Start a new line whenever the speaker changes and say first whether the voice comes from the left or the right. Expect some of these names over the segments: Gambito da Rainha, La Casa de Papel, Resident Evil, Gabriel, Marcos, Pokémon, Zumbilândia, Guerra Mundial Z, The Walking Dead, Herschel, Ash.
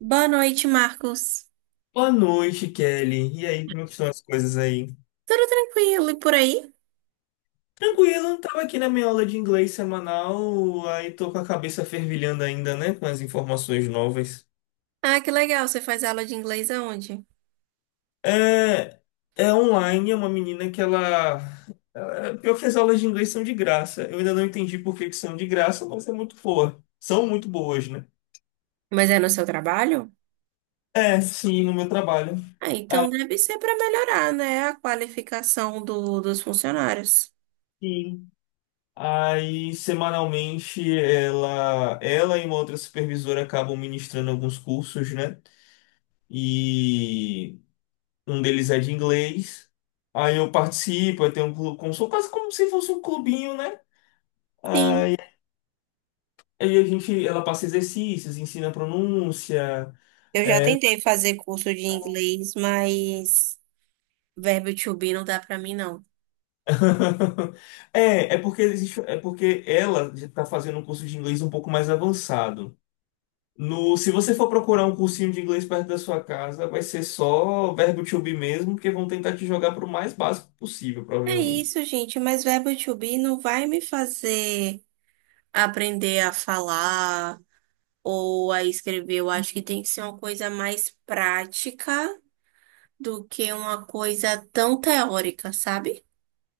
right: Boa noite, Marcos.
left: Boa noite, Kelly. E aí, como é que estão as coisas aí?
right: Tudo tranquilo e por aí?
left: Tranquilo, tava aqui na minha aula de inglês semanal, aí tô com a cabeça fervilhando ainda, né, com as informações novas.
right: Ah, que legal, você faz aula de inglês aonde?
left: É, é online, é uma menina que Pior que as aulas de inglês são de graça. Eu ainda não entendi por que que são de graça, mas é muito boa. São muito boas, né?
right: Mas é no seu trabalho?
left: É, sim, no meu trabalho.
right: Ah, então
left: Ah,
right: deve ser para melhorar, né, a qualificação dos funcionários.
left: sim. Aí, semanalmente, ela e uma outra supervisora acabam ministrando alguns cursos, né? E um deles é de inglês. Aí eu participo, eu tenho um clube, como, sou quase como se fosse um clubinho, né?
right: Sim.
left: Aí a gente, ela passa exercícios, ensina pronúncia.
right: Eu já tentei fazer curso de inglês, mas verbo to be não dá para mim, não.
left: É porque existe, é porque ela está fazendo um curso de inglês um pouco mais avançado. No, se você for procurar um cursinho de inglês perto da sua casa, vai ser só verbo to be mesmo, porque vão tentar te jogar para o mais básico possível,
right: É
left: provavelmente.
right: isso, gente, mas verbo to be não vai me fazer aprender a falar ou a escrever. Eu acho que tem que ser uma coisa mais prática do que uma coisa tão teórica, sabe?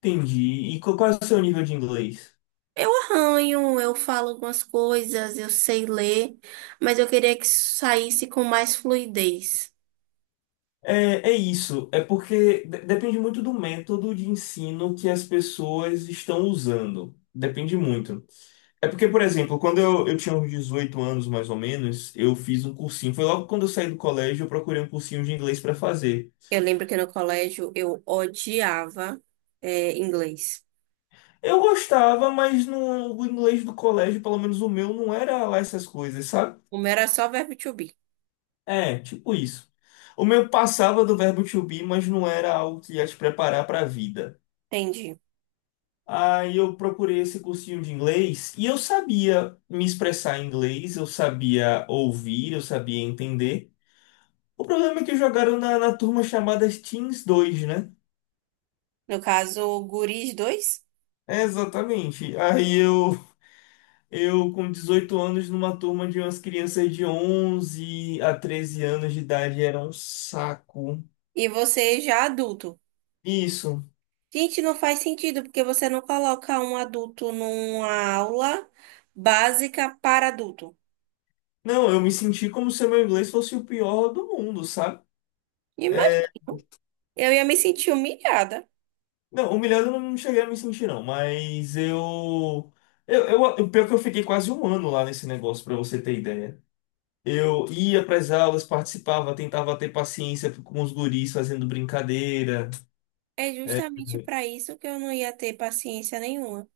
left: Entendi. E qual é o seu nível de inglês?
right: Eu arranho, eu falo algumas coisas, eu sei ler, mas eu queria que isso saísse com mais fluidez.
left: É isso, é porque depende muito do método de ensino que as pessoas estão usando. Depende muito. É porque, por exemplo, quando eu tinha uns 18 anos, mais ou menos, eu fiz um cursinho. Foi logo quando eu saí do colégio, eu procurei um cursinho de inglês para fazer.
right: Eu lembro que no colégio eu odiava, é, inglês.
left: Eu gostava, mas no, o inglês do colégio, pelo menos o meu, não era lá essas coisas, sabe?
right: O meu era só verbo to be.
left: É, tipo isso. O meu passava do verbo to be, mas não era algo que ia te preparar para a vida.
right: Entendi.
left: Aí eu procurei esse cursinho de inglês e eu sabia me expressar em inglês, eu sabia ouvir, eu sabia entender. O problema é que jogaram na turma chamada Teens 2, né?
right: No caso, guris dois
left: É, exatamente. Aí eu com 18 anos, numa turma de umas crianças de 11 a 13 anos de idade, era um saco.
right: e você já adulto.
left: Isso.
right: Gente, não faz sentido, porque você não coloca um adulto numa aula básica para adulto.
left: Não, eu me senti como se o meu inglês fosse o pior do mundo, sabe?
right: Imagina,
left: É,
right: eu ia me sentir humilhada.
left: não, humilhado eu não cheguei a me sentir, não, mas eu. Pior que eu fiquei quase um ano lá nesse negócio, pra você ter ideia. Eu ia pras aulas, participava, tentava ter paciência com os guris fazendo brincadeira.
right: É
left: É,
right: justamente para isso que eu não ia ter paciência nenhuma.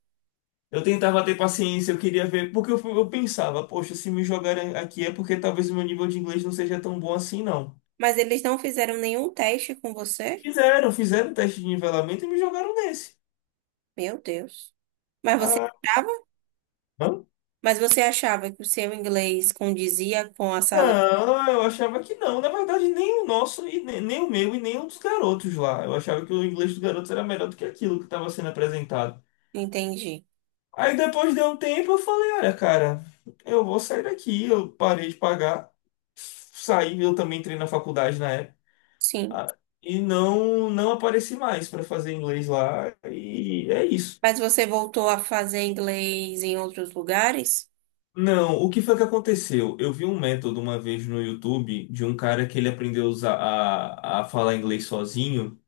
left: eu tentava ter paciência, eu queria ver, porque eu pensava, poxa, se me jogarem aqui é porque talvez o meu nível de inglês não seja tão bom assim, não.
right: Mas eles não fizeram nenhum teste com você?
left: Fizeram, fizeram teste de nivelamento e me jogaram nesse.
right: Meu Deus. Mas você
left: Ah,
right: achava? Mas você achava que o seu inglês condizia com a sala?
left: não, eu achava que não. Na verdade, nem o nosso, e nem o meu, e nem o dos garotos lá. Eu achava que o inglês dos garotos era melhor do que aquilo que estava sendo apresentado.
right: Entendi.
left: Aí depois de um tempo eu falei, olha, cara, eu vou sair daqui. Eu parei de pagar, saí, eu também entrei na faculdade na época,
right: Sim.
left: e não, não apareci mais para fazer inglês lá, e é isso.
right: Mas você voltou a fazer inglês em outros lugares?
left: Não, o que foi que aconteceu? Eu vi um método uma vez no YouTube de um cara que ele aprendeu a falar inglês sozinho.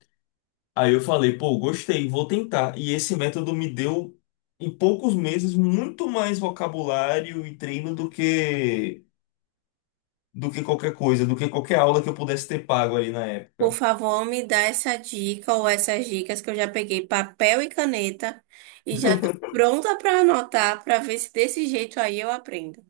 left: Aí eu falei, pô, gostei, vou tentar. E esse método me deu, em poucos meses, muito mais vocabulário e treino do que do que qualquer aula que eu pudesse ter pago ali na
right: Por
left: época.
right: favor, me dá essa dica ou essas dicas que eu já peguei papel e caneta e já tô pronta para anotar para ver se desse jeito aí eu aprendo.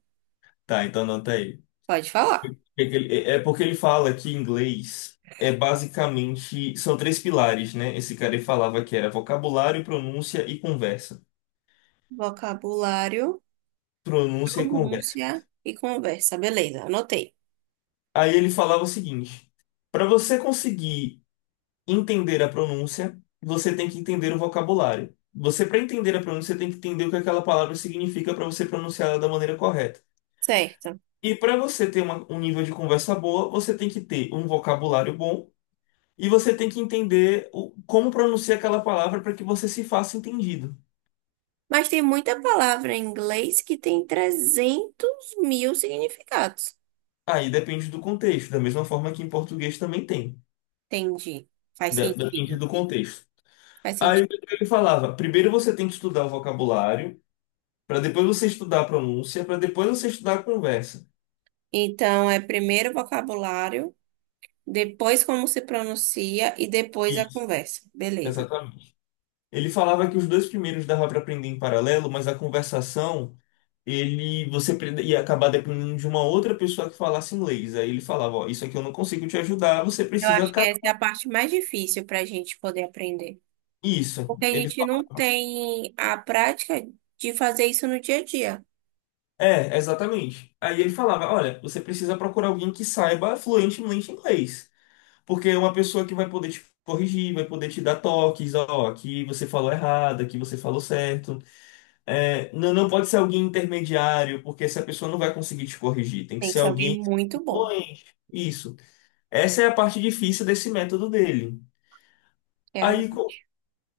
left: Tá, então anota aí.
right: Pode falar.
left: É que ele- é é porque ele fala que inglês é basicamente, são três pilares, né? Esse cara ele falava que era vocabulário, pronúncia e conversa.
right: Vocabulário.
left: Pronúncia e conversa.
right: Pronúncia e conversa. Beleza, anotei.
left: Aí ele falava o seguinte: para você conseguir entender a pronúncia, você tem que entender o vocabulário. Você, para entender a pronúncia, tem que entender o que aquela palavra significa para você pronunciar ela da maneira correta.
right: Certo.
left: E para você ter um nível de conversa boa, você tem que ter um vocabulário bom e você tem que entender como pronunciar aquela palavra para que você se faça entendido.
right: Mas tem muita palavra em inglês que tem 300 mil significados.
left: Aí depende do contexto, da mesma forma que em português também tem.
right: Entendi. Faz
left: Depende
right: sentido.
left: do contexto.
right: Faz
left: Aí o
right: sentido.
left: que ele falava? Primeiro você tem que estudar o vocabulário, para depois você estudar a pronúncia, para depois você estudar a conversa.
right: Então, é primeiro o vocabulário, depois como se pronuncia e depois a
left: Isso.
right: conversa. Beleza.
left: Exatamente. Ele falava que os dois primeiros dava para aprender em paralelo, mas a conversação, ia acabar dependendo de uma outra pessoa que falasse inglês. Aí ele falava, ó, isso aqui eu não consigo te ajudar, você
right: Eu
left: precisa
right: acho que essa é a parte mais difícil para a gente poder aprender.
left: isso.
right: Porque a
left: Ele
right: gente não
left: falava,
right: tem a prática de fazer isso no dia a dia.
left: é, exatamente. Aí ele falava, olha, você precisa procurar alguém que saiba fluentemente inglês, porque é uma pessoa que vai poder te corrigir, vai poder te dar toques, ó, aqui você falou errado, aqui você falou certo. É, não, não pode ser alguém intermediário, porque essa pessoa não vai conseguir te corrigir. Tem que
right: Tem que
left: ser
right: ser alguém
left: alguém
right: muito bom,
left: influente. Isso. Essa é a parte difícil desse método dele. Aí,
right: realmente.
left: co-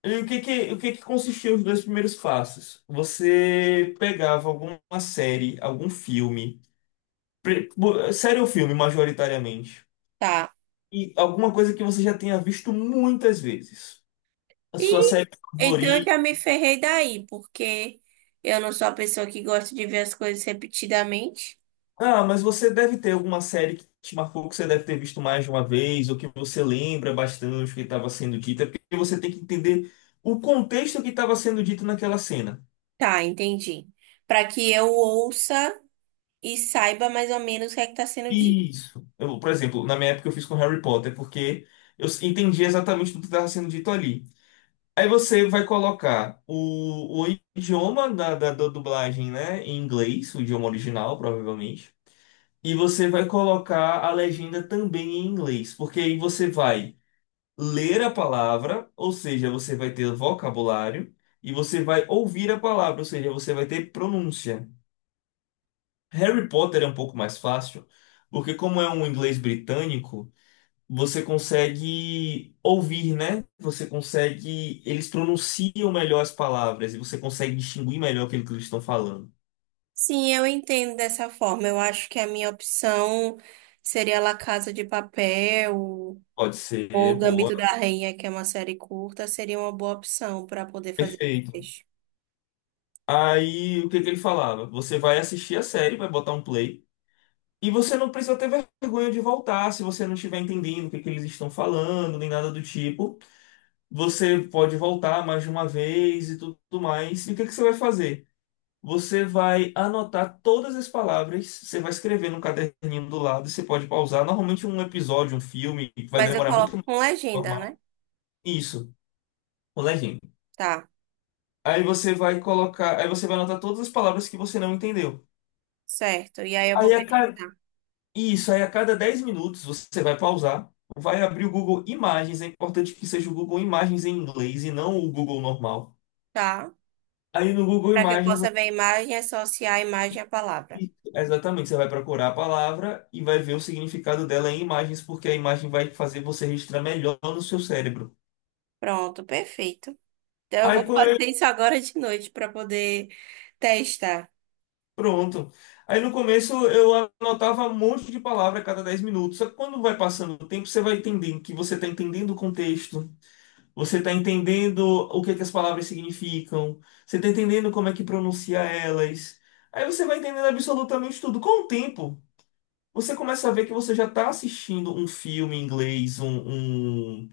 left: e o que que consistia os dois primeiros passos? Você pegava alguma série, algum filme, série ou filme, majoritariamente,
right: Tá.
left: e alguma coisa que você já tenha visto muitas vezes. A sua
right: E
left: série.
right: então eu já me ferrei daí, porque eu não sou a pessoa que gosta de ver as coisas repetidamente.
left: Ah, mas você deve ter alguma série que te marcou, que você deve ter visto mais de uma vez, ou que você lembra bastante o que estava sendo dito, é porque você tem que entender o contexto que estava sendo dito naquela cena.
right: Tá, entendi. Para que eu ouça e saiba mais ou menos o que é que tá sendo dito.
left: Isso. Eu, por exemplo, na minha época eu fiz com Harry Potter, porque eu entendi exatamente tudo que estava sendo dito ali. Aí você vai colocar o idioma da dublagem, né, em inglês, o idioma original, provavelmente, e você vai colocar a legenda também em inglês, porque aí você vai ler a palavra, ou seja, você vai ter vocabulário, e você vai ouvir a palavra, ou seja, você vai ter pronúncia. Harry Potter é um pouco mais fácil, porque como é um inglês britânico, você consegue ouvir, né? Você consegue, eles pronunciam melhor as palavras e você consegue distinguir melhor aquilo que eles estão falando.
right: Sim, eu entendo dessa forma. Eu acho que a minha opção seria La Casa de Papel
left: Pode
right: ou
left: ser, boa.
right: Gambito da Rainha, que é uma série curta, seria uma boa opção para poder fazer esse
left: Perfeito.
right: texto.
left: Aí, o que que ele falava? Você vai assistir a série, vai botar um play. E você não precisa ter vergonha de voltar se você não estiver entendendo o que que eles estão falando, nem nada do tipo. Você pode voltar mais de uma vez e tudo mais. E o que que você vai fazer? Você vai anotar todas as palavras, você vai escrever no caderninho do lado, você pode pausar. Normalmente um episódio, um filme, vai
right: Mas eu
left: demorar muito
right: coloco
left: mais que
right: com
left: o
right: legenda, né?
left: normal. Isso, o legend.
right: Tá,
left: Aí você vai colocar, aí você vai anotar todas as palavras que você não entendeu.
right: certo. E aí eu vou
left: Aí a
right: pesquisar.
left: E isso aí, a cada 10 minutos, você vai pausar, vai abrir o Google Imagens. É importante que seja o Google Imagens em inglês e não o Google normal.
right: Tá.
left: Aí no Google
right: Para que eu
left: Imagens,
right: possa
left: você-
right: ver a imagem, e associar a imagem à palavra.
left: exatamente, você vai procurar a palavra e vai ver o significado dela em imagens, porque a imagem vai fazer você registrar melhor no seu cérebro.
right: Pronto, perfeito. Então eu
left: Aí
right: vou fazer
left: co-
right: isso agora de noite para poder testar.
left: pronto. Aí no começo eu anotava um monte de palavra a cada 10 minutos. Só que quando vai passando o tempo, você vai entendendo que você está entendendo o contexto. Você está entendendo o que que as palavras significam. Você está entendendo como é que pronuncia elas. Aí você vai entendendo absolutamente tudo. Com o tempo, você começa a ver que você já está assistindo um filme em inglês,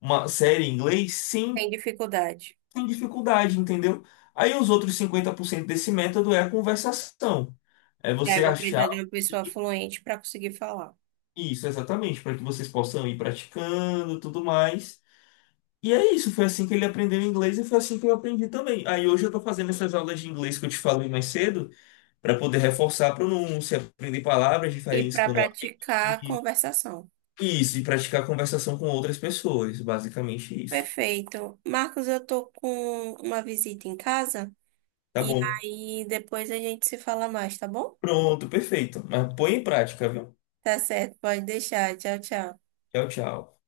left: uma série em inglês, sem,
right: Tem dificuldade.
left: sem dificuldade, entendeu? Aí os outros 50% desse método é a conversação. É
right: E aí eu
left: você
right: vou
left: achar.
right: precisar de uma pessoa fluente para conseguir falar.
left: Isso, exatamente, para que vocês possam ir praticando, tudo mais. E é isso, foi assim que ele aprendeu inglês e foi assim que eu aprendi também. Aí hoje eu tô fazendo essas aulas de inglês que eu te falei mais cedo, para poder reforçar a pronúncia, aprender palavras
right: E
left: diferentes
right: para
left: que eu não aprendi.
right: praticar a conversação.
left: E isso, e praticar conversação com outras pessoas, basicamente isso.
right: Perfeito. Marcos, eu tô com uma visita em casa
left: Tá
right: e
left: bom.
right: aí depois a gente se fala mais, tá bom?
left: Pronto, perfeito. Mas põe em prática, viu?
right: Tá certo, pode deixar. Tchau, tchau.
left: Tchau, tchau.